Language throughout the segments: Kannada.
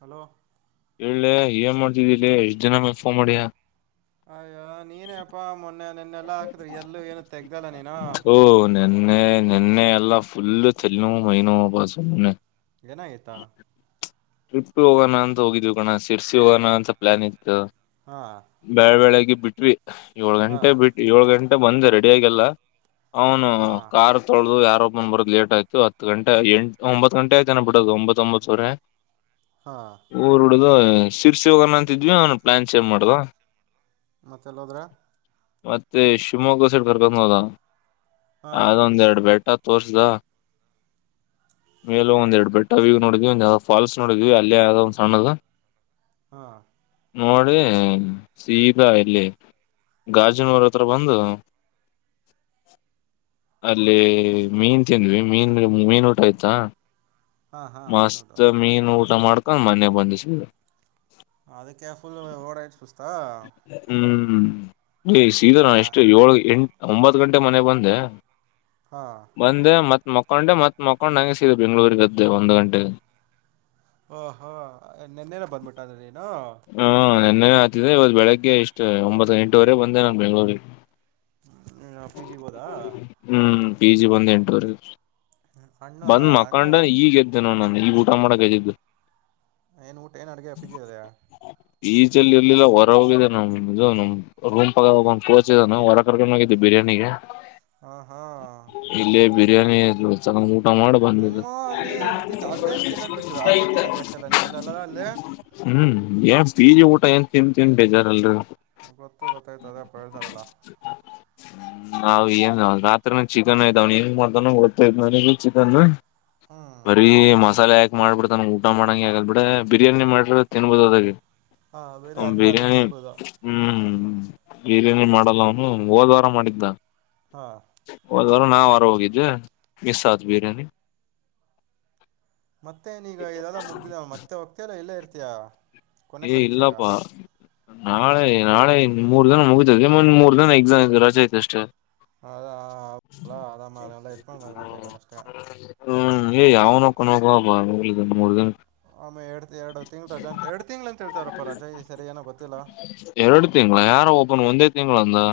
ಹಲೋ. ಹೇಳಳ್ಳೆ ಏನ್ ಮಾಡ್ತಿದೀಲಿ ಎಷ್ಟ್ ದಿನ ಮೆಫೋ ಮಾಡಿಯ. ಅಯ್ಯೋ ನೀನು ಎಪ್ಪಾ ಮೊನ್ನೆ. ನನ್ನೆಲ್ಲಾ ಹಾಕಿದ್ರಿ ಎಲ್ಲೂ ಏನು ತೆಗ್ದಲ್ಲ ನೀನ. ನಿೆನ್ನೆ ಎಲ್ಲಾ ಫುಲ್ಲ ತಲ್ಲಿವು ಮೈನವ ಅ ಬಾಣ. ಏನಾಗಿತಾ. ಟ್ರಿಪ್ ಹೋಗೋಣ ಅಂತ ಹೋಗಿದ್ವಿ ಕಣ ಶಿರ್ಸಿ ಹೋಗಣ ಅಂತ ಪ್ಲಾನ್ ಇ. ಹಾ ಬಳ ಬೆಳೆಗೆ ಬಿಟ್ವಿ ಏಳ್ ಹಾ ಗಂಟೆ ಬಿಟ್ವಿ ಏಳು ಗಂಟೆ ಬಂದ ರ. ಬೇಗಲ್ಲ ಅವನು ಹಾ ಕಾರ್ ತೊಳೆದು ಯಾರ. ರ ಬಂದ ಬರೋ ಲೇಟ್ ಆಯತು ಹತ್ತು ಗಂಟ ಎಂಟ ಒಂಬತ್ತು ಗಂಟ ಆಯ್ತನ ಬಿಡದು ಒಂಬತ್ತ ಒಂಬತ್ತು ಸಾವರ. ಹಾ ಊರ್ಡ್ದ ಶರ್ಸಿ ಒಗನ ಅಂತಿದ್ವಿ ಅವನ್ ಪ್ಲಾನ್ ಚೇಜ್ ಮಾಡ್. ಮತ್ತೆಲ್ಲೋದ್ರೆ. ಮತ್ತೆ ಶಿವಮೊಗ್ಗ ಸೈಡ್ ಕರ್ಕೊಂಡ್ ಹೋದ ಹಾ ಅದ ಒಂದ್ ಎರಡು ಬೆಟ. ತೋರ್ಸಿದ ಮೇಲ ಒಂದ್ ಎರಡು ಬೆಟ್ಟ ವವು ನೋಡ್ದಿ ಒ. ಫಾಲ್ಸ್ ನೋಡಿದ್ವಿ ಅಲ್ಲಿೇ ಯಾವ್ದೋ ಒಂದ್ ಸಣ್ಣ ಅದು. ಹಾ. ನೋಡ ಶೀಬಾ ಇಲ್ಲಿ. ಗಾಜಿನವರ ಹತ್ರ ಬಂದು. ಅಲ್ಲಿ ಮೀನ್ ತಿಂದ್ವಿ ಮೀನ್ ಮೀನ್ ಊಟ ಆಯ್ತಾ. ಹಾ ಹಾೀನುೋ. ಮ ಮೀನ್ ಊಟ ಮಾಡ್ಕೊಂಡ್ ಮನೆ ಬಂದಿಸ. ಅದಕ್ಕೆ ಫುಲ್ ಓಡ ಆಯ ಪುಸ್ತಾ. ಹ್ಮ್ ಸೀದ ನ ಎಷ್ಟು ಏಳ ಎಂಟ ಒಂಬತ್ ಗಂಟೆ ಮನೆ ಬಂದೆ. ಹಾ ಬಂದೆ ಮತ್ ಮಕೊಂಡೆ ಮತ್ತ್ ಮಕೊಂಡ್ ಹಂಗೆ ಸೀ ಬೆಂಗ್ಗಳೂರಿಗದ್ದೆ ಒಂದು್ ಗಂಟೆಗೆ. ಓ ಓ ನಿನ್ನೆನೆ ಬಂದಬಿಟ್ಟ ನೀನು. ಏ ಇವತ್ತು ಬೆಳಿಗ್ಗೆ ಇಷ್ಟು ಒಂಬತ್ತ ಎಂಟುವರೆಗೆ ಬಂದೆ ನಾನ ಬೆಂಗಳೂರಿಗೆ. ಹ್ಮ್ ಆಫೀಸ್ ಗೆ ಹೋದಾ. ಹ್ಮ್ ಪಿ ಜಿ ಬಂದ್ ಎಂಟವರೆ ಆಯ್ತು ಅಣ್ಣ ಬಂದ್ ಅಣ್ಣ ಮಕೊಂಡು ಈಗ ಎದಿನಿ ನೋಡು ನಾನು. ಊಟ ಮಾಡ ಕತಿದು. ಏನು ಊಟ ಏನು ಅಡುಗೆ ಪಿ ಜಿಯಲ್ಲಿ ಪಿಜಿಲಿ ಎಲೆಲೋ ಹೊರಗ ಹೋಗಿದೆ ನಮ ಇದು ನಮ ರೂಮ್ ಪಕ್ಕ ಹೋಗ್ ಕೋಚ್ ಇದನ ಹೊರಗ ಕರ್ಕೊಂಡು ಹೋಗಿದ್ದೆ ಬಿರಿಯಾನಿಗೆ. ಹ್ಮ ಹಾ. ಇಲ್ಲೇ ಬಿರಿಯಾನಿ ಇದು ಚೆನ್ನಗಿ ಊಟ ಮಾಡ ಬಂದಿದು. ಮನಿ ಅಲ್ಲಿ ತಿನೋದು ಬಿಟ್ಟು ಆಚೆ ತಿನ್ನದು ಜಾಸ್ತಿ ಅಲ್ಲ ನಿಮ್ಮಲ್ಲೆಲ್ಲಾರ ಅಲ್ಲೇ. ಹ್ಮ್ ಏನ್ ಪಿಜಿ ಊಟ ಏನ್ ತಿಂದ ತಿಂದ ಏನ ಬೇಜಾರಲರಿ. ಗೊತ್ತು ಗೊತ್ತಾಯ್ತು ಅದಪ್ಪ ಹೇಳ್ತಾರಲ್ಲ. ನಾವು ಏನ್ ರಾತ್ರಿನ ಚಿಕನ್ ಐತಿ ಅವನು ಹೆಂಗ ಮಾಡತವನ ಗೊತ್ತಾಯ ನನಗ ಚಿಕನ್. ಹ್ಮ್ ಬರೀ ಮಸಾಲೆ ಆಕಿ ಮಾಡ್ಬಿಡ್ತಾನ ಊಟ ಮಾಡಂಗ ಆಗಲ್ಲ ಬಿಡ ಬಿರಿಯಾನಿ ಮಾಡ್ರ ತಿನಬಹದು ಅದಾಗ. ಹಾಂ ಬೇರೆ ಅವನು ಅನ್ನ ಆದರೂ ಬಿರಿಯಾನಿ ತಿನ್ಬೋದು ಹ್ಮ್. ಬಿರಿಯಾನಿ ಮಾಡಲ್ಲ ಅವನು ಹೋದ ವಾರ ಮಾಡಿದ್ದ. ಹಾ. ಬುದುವಾರ ನಾವ್ ಹೊರಗ ಹೋಗಿದ್ದೆ ಮಿಸ್ ಆತ್ ಬಿರಿಯಾನಿ. ಮತ್ತೆ ನೀಗ ಇದೆಲ್ಲ ಮುಗದಿಧೆ ಮತ್ತೆ ಹೋಗ್ತಿಯಲ್ಲಾ ಇಲ್ಲೆ ಇರ್ತೀಯಾ. ಕೊನೆ ಏ ಪರೀಕ್ಷೆಗ ಇಲ್ಲಪ್ಪಾ. ನಾಳೆ ನಾಳೆ ಮೂರ ದಿನ ಮುಗದಿದೆ ಮುಂದ್ ಮೂರ ದಿನ ಎಕ್ಸಾಮ್ ಇದೆ ರಜೆ ಐತಿ ಅಷ್ಟೇ. ಅದ ಅಪ್. ಹ್ಮ ಏಯ್ ಅವ್ನೋಕ್ಕೋನ್ ಒಬೊಬಾ ಇಲ್ಲ ಮೂರ ದಿನ. ಆಮೆ ಎಡ್ ಎರಡು ತಿಂಗಳ ರಜೆ ಅಂತ ಎಡ್ ತಿಂ. ಎರಡು ತಿಂಗಳ ಯಾರೋ ಒಬ್ಬನು ಒಂದೇ ತಿಂಗಳ. ತಿಂಗಳ ಒಂದು.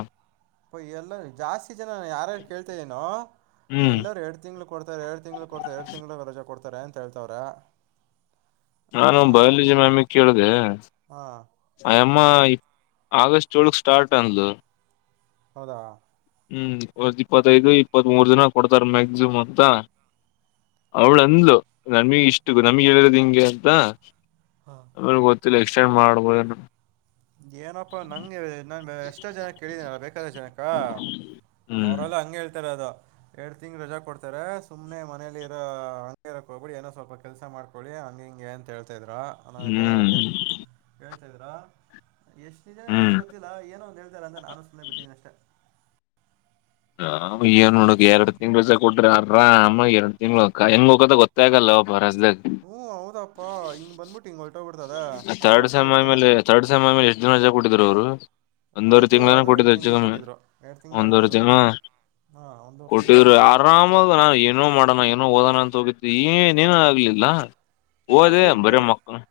ಅಪ್ಪ ಇಎಲ್ಲ ಜಾಸ್ತಿ ಜನ ಯಾರಾರು ಕೇಳತಾ ಇದೀನೋ. ಹ್ಮ್ ಎಲ್ಲರು ಎರಡ್ ತಿಂಗಳ ಕೊಡ್ತಾರೆ ಎರಡ್ ತಿಂಗಳ ಕೊಡತಾರೆ ಎರಡ್ ತಿಂಗಳು ರಜೆ ಕೊಡತಾರೆ ಅಂತ ಹೇಳತವರೆ. ನಾನು ಬಯೋಲಾಜಿ ಮ್ಯಾಮ್ ನಾ ಕೇಳದೆ. ಹಾ ಅಯಮ್ಮ ಆಗಸ್ಟ್ ಏಳಕ್ ಸ್ಟಾರ್ಟ್ ಅಂದಳು. ಹೌದ. ಹ್ಮ್ ಆಗಸ್ಟ್ ಇಪ್ಪತ್ತೈದು ಇಪ್ಪತ್ತ್ ಮೂರ್ ದಿನ ಕೊಡತಾರೆ ಮ್ಯಾಕ್ಸಿಮಮ್ ಅಂತ. ಅವಳು ಅಂದ್ಲು ನಮಿಗೆ ಇಷ್ಟು ನಮಗೆ ಹೇಳಿರೋದು ಹಿಂಗೆ ಅಂತ. ಆಮೇಲೆ ಗೊತ್ತಿಲ್ಲ ಎಕ್ಸ್ಟೆಂಡ್ ಮಾಡ್ಬೋದ ಏನು. ಏನಪ್ಪಾ ನಂಗೆ ಹೇಳಿದ್ ನಾನ್ ಎಷ್ಟೋ ಜನಕ್ಕೆ ಕೇಳಿದನಲ್ಲ ಬೇಕಾದಷ್ಟ ಜನಕ್ಕ. ಹ್ಮ್ ಅವರೆಲ್ಲ ಹಂಗೆ ಹೇಳತ ಇರೋದು. ಎರಡ್ ತಿಂಗಳ ರಜೆ ಕೊಡತರೆ ಸುಮನೆ ಮನೇಲಿ ಇರೋ ಹಂಗ ಇರಕ್ ಹೋಗಬೇಡಿ ಏನೋ ಸ್ವಲ್ಪ ಕೆಲ್ಸ ಮಾಡ್ಕೊಳ್ಳಿ. ಅದೇ ಅಂಗೆ ಹಿಂಗೆ ಅಂತ ಹೇಳತಾ ಇದರು ನಾನು ಅಂದೆ ಹ್ಮ್ ಹೇಳ್ತಾ ಇದ್ರ. ಎಷ್ಟು ನಿಜ ಎಸ್ಟಲ ಹ್ಮ್ ಗೊತ್ತಿಲ್ಲ ಏನ ಒಂದು ಹೇಳತಾರೆ ಅಂತ ನಾನು ಸುಮ್ಮನೆ ಬಿಟ್ಟಿದ್ದೀನಿ ಅಷ್ಟೇ. ನಾವು ಏನ್ ನೋಡಕು ಎರಡ ತಿಂಗಳ ರಜೆ ಕೊಟರೆ ಆರಾಮ ಎರಡ ತಿಂಗಳಕ ಹೆಂಗ್ ಹೋಗಕದ ಗೊತ್ತ ಆಗಲ್ಲ ಒಬ್ಬ. ರಜದಾಗ ಹ್ಮ್ ಹೌದಪ್ಪಾ ಹಿಂಗ ಬಂದ್ಬಿಟ್ಟು ಹಿಂಗ ಹೊರಟ ಹೋಗ. ಥರ್ಡ್ ಸೇಮ್ ಆಮೇಲೆ ಥರ್ಡ್ ಸೇಮ್ ಆಮೇಲೆ ಎಷ್ಟ ದಿನ ರಜ ಕೊಟ್ಟಿದ್ರು ಇವರು. ಒಂದವರೆ ಅದು ತಿಂಗಳಾನ ಅದು ಎರಡು ಕೊಟ್ಟಿದ್ರು ಹೆಚ್ಚು ತಿಂಗಳು ಕಮ್ಮಿ ನ ಕೊಟ್ಟಿದ್ರು ಎರಡು ತಿಂಗಳು ಆಯ್ತು ಒಂದವರೆ ಅದೂ ತಿಂಗಳು. ಹಾಂ ಒಂದೂವರೆ ತಿಂಗಳು ಕೊಟ್ಟಿದ್ರು ಆರಾಮದ ನಾನು ಏನೋ ಮಾಡೋಣ ಏನೋ ಓದೋಣ ಅಂತ ಹೋಗಿದ್ದೆ ಏನ್. ಇನ್ನೇನು ಆಗ್ಲಿಲ್ಲ ಹೋದವಿ ಬರೆ ಮಕ್ಕಳೋದು.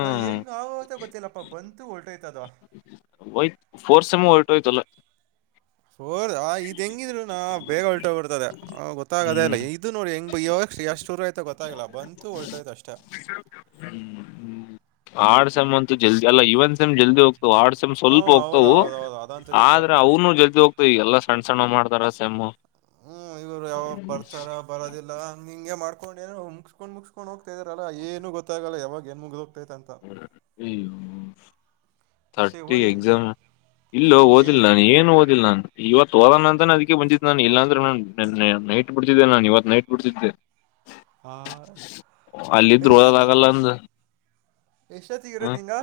ಹ ಹೆಂಗ ಆವ ಅಂತ ಗೊತ್ತಿಲ್ಲಪ್ಪ ಬಂತು ವೋತ. ಒಯ್ತ ಫೋರ್ತ್ ಸೇಮ್ ಹೊರಟೋಯ್ತು ಎಲ್ಲ. ಫೋರ್ ಆ ಇದ್ ಹೆಂಗಿದ್ರುನೋ ಬೇಗ ಹೊಲ್ಟೋಗ್ಬಿಡ್ತದೆ ಅ ಗೊತ್ತಾಗದೇ ಇಲ್ಲ ಹ್ಮ್ ಇದು ನೋಡ್ ಹೆಂಗ್ ಬ್ ಯೋ ಎಂಗ ಶುರುವಾಯ್ತು ಗೊತ್ತಾಗಿಲ್ಲ ಬಂತು ಹೋರಾಟಿತ್ತು ಅಷ್ಟೇ. ಹ್ಮ್. ಆಾಡ್ ಸಮ್ ಅಂತು ಜಲ್ದಿ ಅಲ್ಲ ಇವನ್ ಸಮ್ ಜಲ್ದಿ ಹೋಗ್ ಆಡ್ಸಮ ಹ್ಞೂ ಸ್ವಲ್ಪ ಹೌದು ಹೋಗ್ತವು ಹೌದು ಹೌದು ಅದಂತೂ ನಿಜ ಆದ್ರೆ ಅವನು ಜಲ್ ಹೋಗತ ಎಲ್ಲಾ ಸಣ್ಣ ಸಣ್ಣ ಮಾಡ್ತಾರ ಸೆಮ್ಮು ಹ್ಮ್ ಇವ್ರು ಯಾವಾಗ ಬರ್ತಾರ ಬರದಿಲ್ಲ ಹಂಂಗಗೆ ಮಾಡ್ ಡ್ ಏ ಮುಗಕೊಂಡ್ ಮುಗಸ್ಕೊಂಡ್ ಹೋಗ್ತ ಇದರಾರಲ್ಲ ಏನು ಗೊತ್ತಲ್ಲ ಯಾಗ ನ್ ಮುಗ ಮತ್ತೆ ರ್ಟಿ ಓದಿದೆ ಎಕ್ಸಾಮ್ ಇಲ್ಲ ಓದಿದೆ ಓದಿಲ್ಲ ನಾನು ಏನು ಓದಿಲ್ಲ ನಾನನ್ ಇವತ್ತು ಓದಣ ಅಂತಾನ ಅದ ಬಂದಿದ್ದೆ ನಾನನ್ ಇಲ್ಲಾಂದ್ರೆ ನೈಟ್ ಬಿಡ್ತಿದ್ದೆ ನಾನನ್ ಇವತ್ ನೈಟ್ ಬಿಡ್ತಿದ್ದೆ ಅಲ್ಲಿ ದ್ರೋದ ದಾಗಲ್ಲಂದ ಎಷ್ಟೊತ್ತಗ ಇರದ ನಿಂಗ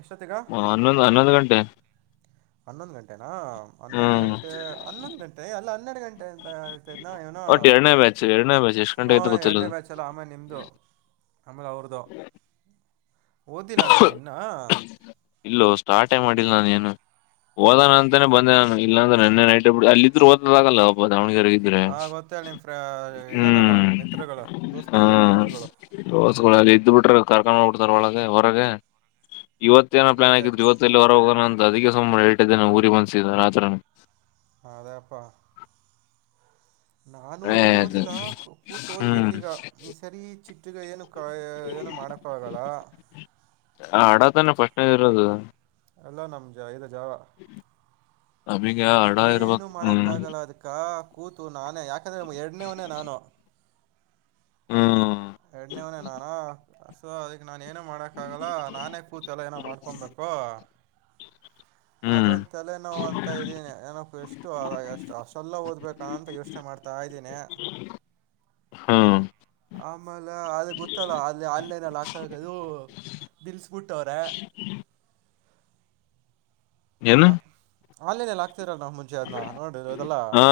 ಎಷ್ಟೊತ್ತಗ ಹನ್ನೊಂದು ಹನ್ನೊಂದು ಗಂಟೆ ಹನ್ನೊಂದು ಗಂಟೆನಾ ಹನ್ನೊಂದು ಹ್ಮ್ ಗಂಟೆ ಹನ್ನೊಂದು ಗಂಟೆ ಅಲ್ಲ ಹನ್ನೆರಡು ಗಂಟೆದ ಇವನ ಒಟ್ ಎರಡನೇ ಬ್ಯಾಚ್ ಎರಡನೇ ಬ್ಯಾಚ್ ಎಷ್ಟ್ ಗಂಟೆ ಹಾ ಆಯ್ತ ಎರಡ್ನೇ ಗೊತ್ತಿಲ್ಲದು ಬ್ಯಾಚ್ ಅಲ್ಲ ಆಮೇ ನಿಮ್ದು ನಮಲೆ ಅವ್ರದೋ ಓದಿಲ್ಲ ಅಂದ್ರೆ ನಿನ್ನಾ ಮಷ್ಟೆ ಮಾಡಿಲ್ಲ ನಾನ ಏನು ಓದಾನ ಅಂತಾನೇ ಬಂದೆ ನು ಇಲ್ಲಾಂದೆನ್ನೆ ನೈ ಬಿ ಅಲ್ಲಿ ಇದ್ರುಓದಾಗಲ್ಲ ಒಬ್ಬ ದ್ರೆ ಹಾಂ ಗೊತ್ತೇ ನಿಮ್ಮ ಫ್ರ ಇದರಲ್ಲ ಹ್ಮ್ ಮಿತ್ರಗಳು ದೋಸ್ತಿಗಳು ದೋಸ್ತುಗಳು ಹ ಇದ್ ಬಿಟ್ರರು ಕರ್ಕೊಂಡ್ ಹೋಗ್ಬಡ್ತಾರ ಒಳಗೆ ಹೊರಗೆ ಇವತ್ತೇಏನ ಪ್ಲಾನ್ ಗೊತ್ತೇ ಆಗಿದ್ರ ಇವತ್ತಲ್ಲಿ ಹೊರ ಹೋಗ ಅದಕ್ಕೆ ಸುಮಾರು ಹೇಟ್ಟಿದ್ದ ನ ಊರಿ ಬಂದಸಿದ್ದ ರಾತ್ರ ಹ ಅದೇಪ್ಪಾ ನಾನು ಏನು ಹಳೇದು ಓದಿಲ್ಲ ಕೂತು ಓದ್ಬೇಕು ಹ್ಮ್ ಈಗ ಈ ಸರಿ ಚಿಟ್ಟಗ ಏನು ಕ ಏ ಮಣಪಾಗಾ ಆ ಹಡತಾನೆ ಫಸ್ನದ ಇರೋದು ಎಲ್ಲ ನಮ್ ಜ ಇದ ಜಾವ ಅಮಗ ಹರ್ಡ ಇರ್ಬೇಕ ಏನೂ ಹ್ಮ ಮಾಡೋಕ್ಕಾಗಲ್ಲ ಅದಕ್ಕೆ ಕೂತು ನಾನೇ ಯಾಕಂದ್ರೆ ಎರಡನೇವನೆೇ ನಾನು ಹ್ಮ ಎರಡನೇವನೇ ನಾನು ಸೊ ಅದಕ್ ನಾನ್ ಏನು ಮಾಡಕ್ ಆಾಗಲ್ಲ ನಾನೇ ಕೂತ್ ಎಲ್ಲ ಏನೋ ಮಾಡ್ಕೊಬೇಕು [inaudible] ಹ್ಮ್ ಅದೊಂದು ತಲೆನೋವು ಅಂತ ಇದೀನಿ ನನ ಎಷ್ಟುಷ್ಟ ಸಲ್ಲ ಓದ್ಬೇಕಂತ ಯೋಚನೆ ಮಾಡ್ತಾರೆ ಕಾಯ್ದನೆ ಹಾ ಆಮೇಲೆ ಅದು ಗೊತ್ತಲ್ಲ ಅಲ್ಲಿ ಅನ್ನಲ್ಲ ಆಕ್ಕದು ಬಲ್ಸ್ ಬಿಟ್ಟೋರ ಏನು ಹ ಅಲ್ಲಿನಲ್ಲ ರ ನ ಮುಂಚೆ ಅದನ್ನ ನೋಡ ಇದೆಲ್ಲ ಹಾ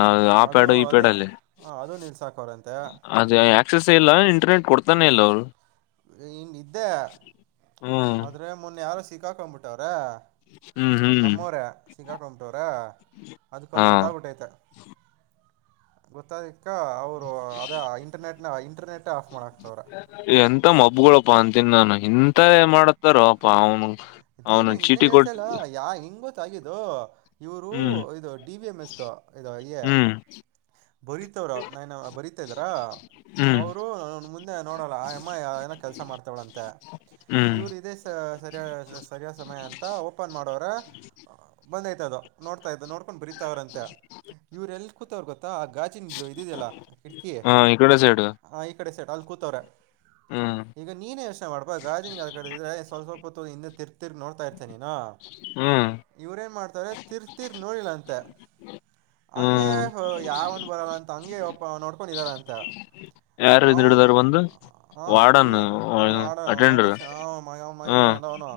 ಹಾ ಆ ಅದು ಅದು ಹ ಅದು ನೀಲ್ ಸಾಕ ಅವ್ರ ಅದೇ ಆಕ್ಸಸ್ ಇಲ್ಲ ಇಂಟರ್ನೆಟ್ ಕೊಡ್ತಾನೆ ಇಲ್ಲ ಅವ್ರು ಇನ್ ಇದ್ದೆ ಹ್ಮ್ ಆದ್ರೆ ಮೊನ್ನೆ ಯಾರು ಸಿಕ್ಕಾಕೊಂಡ್ಬಿಟ್ಟವ್ರ ಹ್ಮ್ ಹ್ಮ್ ನಮ್ಮೂರ ಸಿಗಕಮಟರ್ ಅದಕ್ಕೆ ಹಾ ಅವರು ಗೊತ್ತಾಗ್ಬಿಟ್ಟೈತೆ ಗೊತ್ತ ಅಕ್ಕ ಅವರು ಅದೇ ಇಂಟರ್ನೆಟ್ ನ ಇಂಟರ್ನೆಟ್ ಆಫ್ ಮಾಡಾಕ್ತವ್ರ ಇತ್ತ ಹಬ್ಗಳಪ್ಪಾ ಅಂತನ್ ನಾನು ಇಂತ ಮಾಡತ್ತಾರಪ್ಪಾ ಅವ್ನು ಇದೇ ನ ಇನ್ನೇ ಹೇಳ್ತಲ್ಲ ಯಾ ಹೆಗ ಗೊತ್ತ ಆಾಗಿದ್ದು ಇವರು ಹ್ಮ್ ಇದು ಡಿ ವಿ ಎಂ ಎಸ್ ಇದು ಹ್ಮ್ ಬರೀತವ್ರ ನಾನ್ ಬರೀತಾ ಇದಾರಾ ಹ್ಮ್ ಅವರು ನನ್ ಮುಂದೆ ನೋಡಲ್ಲ ಆ ಅಮ್ಮ ಯಾವ ಏನೋ ಕೆಲ್ಸ ಮಾಡ್ತವಳಂತೆ ಹ್ಮ್ ಇವರು ಇದೇ ಸರಿ ಸಮಯ ಅಂತ ಓಪನ್ ಮಾಡೋರೆ ಬಂದ್ ಯತದ ನೋಡ್ ನೋಡ್ಕೊಂಡು ಬರೀತಾವ್ರ ಅಂತ ಇವ್ರ ಎಲ್ಲಿ ಕೂತ ಅವ್ ಗೊ ಮತ್ತ ಆ ಗಾಾಜಿನ ಇದಿದಲ್ಲ ಕಿಟಕಿ ಹ ಈ ಕಡೆ ಸೈಡ್ ಹ ಈ ಕಡೆ ಸೆಟ್ ಅಲ್ ಕೂತವ್ರೆ ಹ್ಮ್ ಈಗ ನೀನೇ ಯೋಚನೆ ಮಾಡ್ಪಾ ಗಾರ್ಾಜಜಿಂಗ್ ಕಡೆಿದ್ರೆ ಸ್ವಲ್ ಸ್ವಲ್ಪ ಹೊ ತಿರ್ ನೋಡ್ತಾ ಇರ್ತೇನೆ ಹ್ಮ್ ಇವ್ರೇನ್ ಮಾಡ್ತ ತಿರ್ತಿರ್ ನೋಡಿಲ್ಲಂತೆ ಹಂಗೆ ಹ್ಮ್ ಯಾವನ್ ಬರಲ್ಲ ಅಂತ ತಂಗೆ ಒಪ್ಪ ನೋಡ್ಕೊಂಡಿದಾರ ಅಂತ ಯಾರ ಹಿಡಿದಾರ ಬಂದು ಹಾ ವಾರ್ಡನ್ ಇವ ಮಾಡಡ ಅಟೆಂಡರ್ ಮಗೇಶ್ ಹ ಮಗೇಶ್ ಅದ ಅವನು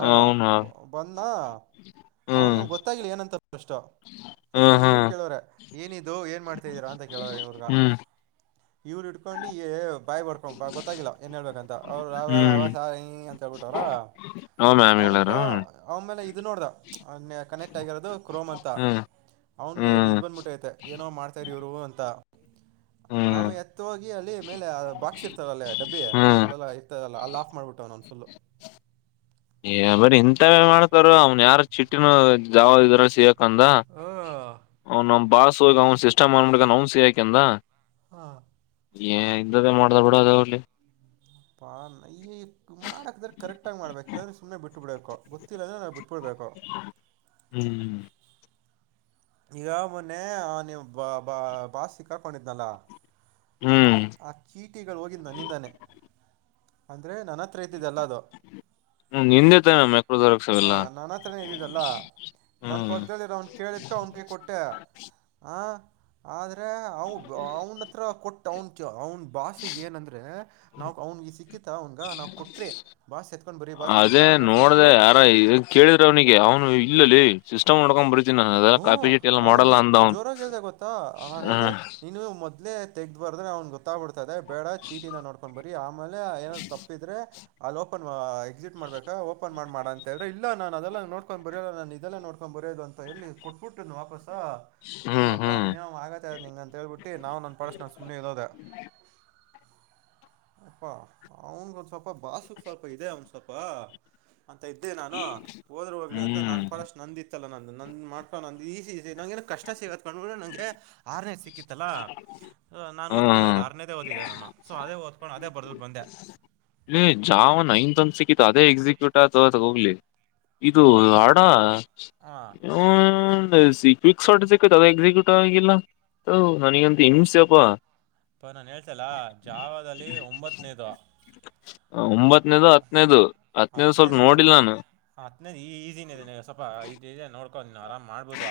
ಅವನ ಅವನು ಬಂದ ಹ್ಮ್ ಅವನು ಗೊತ್ತಾಗಿಲಿ ಏನಂತ ಪ್ರಷ್ಟ ಫಸ್ಟ್ ಹ್ಮ್ ಇವ್ರು ಹ್ಮ್ ಕೇಳವ್ರ ಏನಿದು ಏನ್ ಮಾಡ್ತಾಿದ್ದೀರಾ ಅಂತ ಕೇಳವ್ರ ಇವ್ರಗ ಹ್ಮ್ ಇವ್ರು ಇಟ್ಡ್ಕೊಂಡು ಬಾಯ್ ಬರ್ಕೊ ಬ ಗೊತ್ತಾಗಿಲ್ಲ ಏನ್ ಹೇಳ್ಬೇಕಂತ ಅವ್ರ ಅವ ಅಂತ ಹೇಳ್ಬಿಟ್ಟವ್ರ ಹೌ ಅವನ್ಗ ಅವ ಮೇಲೆ ಇದು ನೋಡ್ದ ಕನೆಕ್ಟ್ ಆಗಿರೋದು ಕ್ರೋಮ್ ಅಂತ ಹ್ಮ್ ಅವನ್ಿಗೆ ಹ್ಮ್ ಇದ್ ಬಂದ್ ಮುಟ್ಟ ಐತೆ ಏನೋ ಮಾಡ್ತಾರಿ ಇವ್ರು ಅಂತ ಹ್ಮ್ ಆಮೇ ಎತ್ತ ಹೋಗಿ ಅಲ್ಲಿ ಮೇಲೆ ಬಾಕ್ಸ್ ಇರ್ತದಲ್ಲೇ ಡಬ್ಬಿ ಹ್ಮ್ ಅಲ್ಲೆಲ್ಲ ಇರ್ತದಲ್ಲ ಅಲ್ಲ ಮಾಡಿಬಿಟ್ಟೆ ನನ್ನ ಫುಲ್ಲು ಏ ಬರೀ ಇಂಥ ಮಾಡ್ತಾರ ಅವ್ನ್ ಯಾರ ಚಿಟ್ಟಿನ ಜಾವ್ ಇದ್ರ ಸಿಗ ಅಂದ ಅವನ್ ನಮ್ ಬಾಸ್ ಹೋಗ ಅವನ್ ಸಿಸ್ಟಮ್ ಮಾಡಬಿಡ್ಕ ಅವನ್ ಸಯಕಂದ ಹಾ ಏ ಇ್ದೇ ಮಾಡ್ದ ಬಿಡ ಅದ ಅವಲ್ಲಿ ಪಾ ನಯ ಮಾಡಾಕ್ದ್ರ ಕರೆಕ್ಟ್ ಆಗ್ ಮಾಡ್ಬೇಕಕ್ ಇಲ್ಲಾ್ರ ಸು್ನೆ ಬಿಟ್ಟು ಬಿಡ್ಬೇಕು ಗೊತ್ತಿಲ್ಲ ಅಂದ್ರೆ ನಾ ಬಿಟ್ಟ ಹ್ಮ್ ಈಗ ಮೊನ್ನೆ ನೀವು ಬ ಬಾ ಬಾಸ್ ಸಿಕ್ಕ ಹಾಕೊಂಡಿದ್ನಲ್ಲ ಹ್ಮ್ ಆ ಕೀಟಿಗಳು ಹೋಗಿದ್ದ ನನ್ನಿಂದಾನೆ ಅಂದ್ರೆ ನನ್ನ ಮಾತ್ರ ರತದೆಲ್ಲ ಅದು ಹ್ಮ್ ನಿಂದೇತ ನ ಮೆಕ್ರೋ ದರಕ್ಸವೆಲ್ಲ ನನ್ ಪಕ್ಕದಲ್ಲಿ ಅವ್ನ್ ಕೇಳಿದ್ ಅವ್ನ್ ಕೊಟ್ಟೆ ಹ ಆದ್ರೆ ಅವ ಅವನ ಹತ್ರ ಕೊಟ್ಟ ಅವನ್ ಕ ಅವನು ಭಾಷೆ ಏನ ಅಂದ್ರೆ ನಾವ ಅವನಿಗೆ ಸಿಕ್ಕಿಿತ ಅವನ್ಗ ನಾವು ಕೊಟ್ರೆ ಭಾಷೆ ಅದೇ ನೋಡ್ದ ಯಾರ ಕೇಳಿದ್ರ ಅವ್ನಿಗೆ ಅವ್ನು ಇಲ್ಲಲ್ಲಿ ಸಿಸ್ಟಮ್ ನೋಡ್ಕೊಂಡ್ ಬರ ಹ್ಮ ಅವನ್ ಎಷ್ಟು ಜೋರಾಗಿ ಹೇಳ್ದ ಗೊತ್ತಾ ನಾನನ್ ಹೇಳ್ದ ನೀನು ಮೊದ ಇೇ ತೆಗ ಬಾರದ್ರೆ ಅವ್ನ್ ಗೊತ್ತ್ ಬಿಡ್ತಾ ಇದೆ ಬೇಡ ಚೀಟಿಂದ ನೋಡ್ಕೊಂಡ್ ಬರರಿ ಆಮೇಲೆ ಏನಾದ್ ತಪ್ಪಿದ್ರೆ ಅಲ್ಲಿ ಓಪನ್ ಎಕ್ಸಿಟ್ ಮಾಡ್ಬೇಕ ಓಪನ್ ಮಾಡ ಅಂತ ಹೇಳಿ ಇಲ್ಲ ನಾನ್ ಅದೆಲ್ಲ ನೋಡ್ಕೊಂಡ್ ಬರಲ್ಲ ನಾ ಇದಲ್ಲ ನೋಡ್ಕೊಂಡ್ ಬರಿ ಬರೆಯೋದು ಅಂತ ಎಲ್ಲಿ ಕೊಟ್ಬಿಟ್ಟು ವಾಪಸ ಹ್ಮ್ ಹೋಗಪ್ಪಾ ಹ್ಮ್ ನೀನ್ ಆಗತ್ತ ನಿಂಗ ಅಂತ ಹೇಳ್ಬಿಟ್ಟಿ ನಾವು ನನ್ ಪಡಸ್ ನನ್ ಸುಮ್ಮನೆ ಇೋದೆ ಅಪ್ಪಾ ಅವನ್ಗ ಒಂದ್ ಸ್ವಲ್ಪ ಬಾಾಸಕ್ ಸ್ವಲ್ಪ ಇದೆ ಅವನ್ ಸ್ವಲ್ಪ ಅಂತ ಇದ್ದೆ ನಾನು ಹೋದ್ರರು ಹೋಗ್ಲಿ ಅಂತ ಹ್ಮ್ ನಾನನ್ ಪಡಷ್ಟ ನಂದಿತ್ತಲ್ಲ ನಂದು ನಂದ ಮಾಡ ಈ ನ ನ ಕಷ್ಟ ಸೇವಕು ನಂಗೆ ಆರನೇದು ಸಿಕ್ಕಿತ್ತಲ್ಲಾ ನಾನು ಓದ್ಕೊಂಡೋಯ್ದು ಹ್ಮ್ ಆರನೇದೇ ಓದಿದ್ದಿದೆ ನಾನು ಸೊ ಅದೇ ಓದ ಅದೇ ಬರದಲ್ ಬಂದೆ ಇ ಜಾವನ್ ಐನ್ತ್ ಒಂದ ಸಿಕ್ಕತ್ತು ಅದೇ ಎಕ್ಸಿಕ್ಯೂಟ್ ಆತ ಹೋಗ್ಲಿ ಇದು ಪ ಆಡ ಹಾಂ ಸಿ ಕ್ವಿಕ್ ಶಾರ್ಟ ಸಿೈತ್ ಅದ ಎಕ್ಸಿಕ್ಯೂಟಿವ್ ಆಗಿಲ್ಲ ಅ ನನಗಂತ ಹಮಸಪಾ ಪ ನಾನ್ ಹೇಳ್ತಲ್ಲ ಜಾವದಲ್ಲಿ ಒಂಬತ್ತನೇದ ಒಂಬತ್ತನೇದು ಹತ್ತನೇದು ಹತ್ತನೇದು ಸ್ವಲ್ಪ ನೋಡಿಲ್ ನಾನು ಹತ್ನ ಈಸಿನದೆ ಸ್ವಲ್ಪ ಇ ನೋ ಆರಾಮ್ ಮಾಡ್ಬಹದು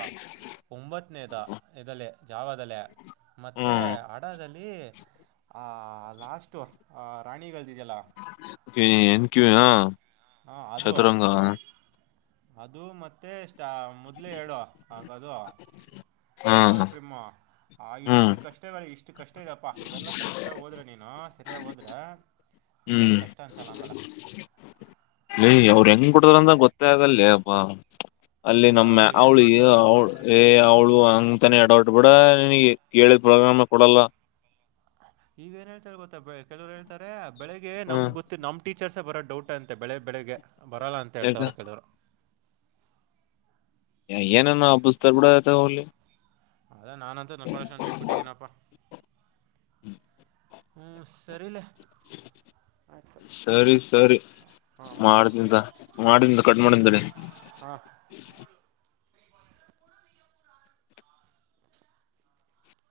ಒಂಬತ್ತನೇದ ಇದ ಜಾವಲ್ಲ ಮತ್ತೆ ಹ್ಮ್ ಆ ಆ ಲಾಸ್ಟ್ ರಾಣಿಲ್ ನ್ ಕೂಯ ಹಾಂ ಅದು ಚದರಂಗ ಅದು ಮತ್ತೆ ಸ ಮೊದ್ಲೆ ಹೇಳು ಹಾಗದು ಹಾ ಕೃಷಕಲು ಪ್ರಿಮಾ ಆ ಹ್ಮ್ ಇಷ್ಟು ಕಷ್ಟವಲ್ಲ ಇಷ್ಟು ಇಷ್ಟು ಕಷ್ಟ ಇದಪ್ಪ ಇದೆಲ್ಲ ಕರೆಕ್ಟಾಗಿ ಹೋದ್ರೆ ನೀನು ಸರಿಯಾಗಿ ಹೋದ್ರೆ ಹ್ಮ್ ನಿಿನಗೇನು ಕಷ್ಟ ಅನ್ಿಸಲ್ಲ ಆಮೇಲೆ ಇ ಅವ್ರ ಹೆಂಗ್ ಕುಡ್ತಾರಂತ ಗೊತ್ತೇ ಆಗಲ್ಲ ಅಬಾ ಅಲ್ಲಿ ಅಯ್ಯ ನಮ್ಮ ಅವಳು ಏನು ಅವ್ಳು ಮಾಡ್ತಾರೋ ಅವಳ ಏ ಈಗ ಅವ್ಳು ಅಂತಾನೆ ಎಡಟ್ ಬಿೂಡ ನಿಗೆ ಕೇಳಿದ ಪ್ರಾರಾಮ ಕೊಡಲ್ಲ ಈಗ ಏನ್ ಹೇಳ್ತಾರೆ ಗೊತ್ತಾ ಕೆಲವರು ಹೇಳ್ತಾರೆ ಬೆಳಗ್ಗೆ ಹ ನಮ್ ಗೊತ್ತ ನಮ್ ಟ ಟೀಚರ್ಸ ಬರೋ ಡೌಟ್ ಅಂತೆ ಬೆಳೆ ಬೆಳಗ್ೆಗೆ ಬರಲ್ಲ ಅಂತ ಯಾಕ ಹೇಳ್ತವ್ರ ಕೇಳಿದ್ರು ಏನನು ಆ ಪುಸ್ತ ಕೂಡ ತಗೋಿ ಅದ ನಾನನ್ಂತ ನನ್ಪಾಷ್ಟನ್ ಬಿಟ್ಬಿಟ್ಟಿದೀನಪ್ಪಾ ಹ್ಮ್ ಹ್ಮಞ ಸರಿಲ್ಲ ಸರಿ ಸರಿ ಹಾಂ ಮತ್ತೆ ಮಾಡ್ದಂತ ಹಚ್ತೀನಿ ಮಾಡಿದ್ದ ಕಟ್ ಮಾಡಂತ ಹ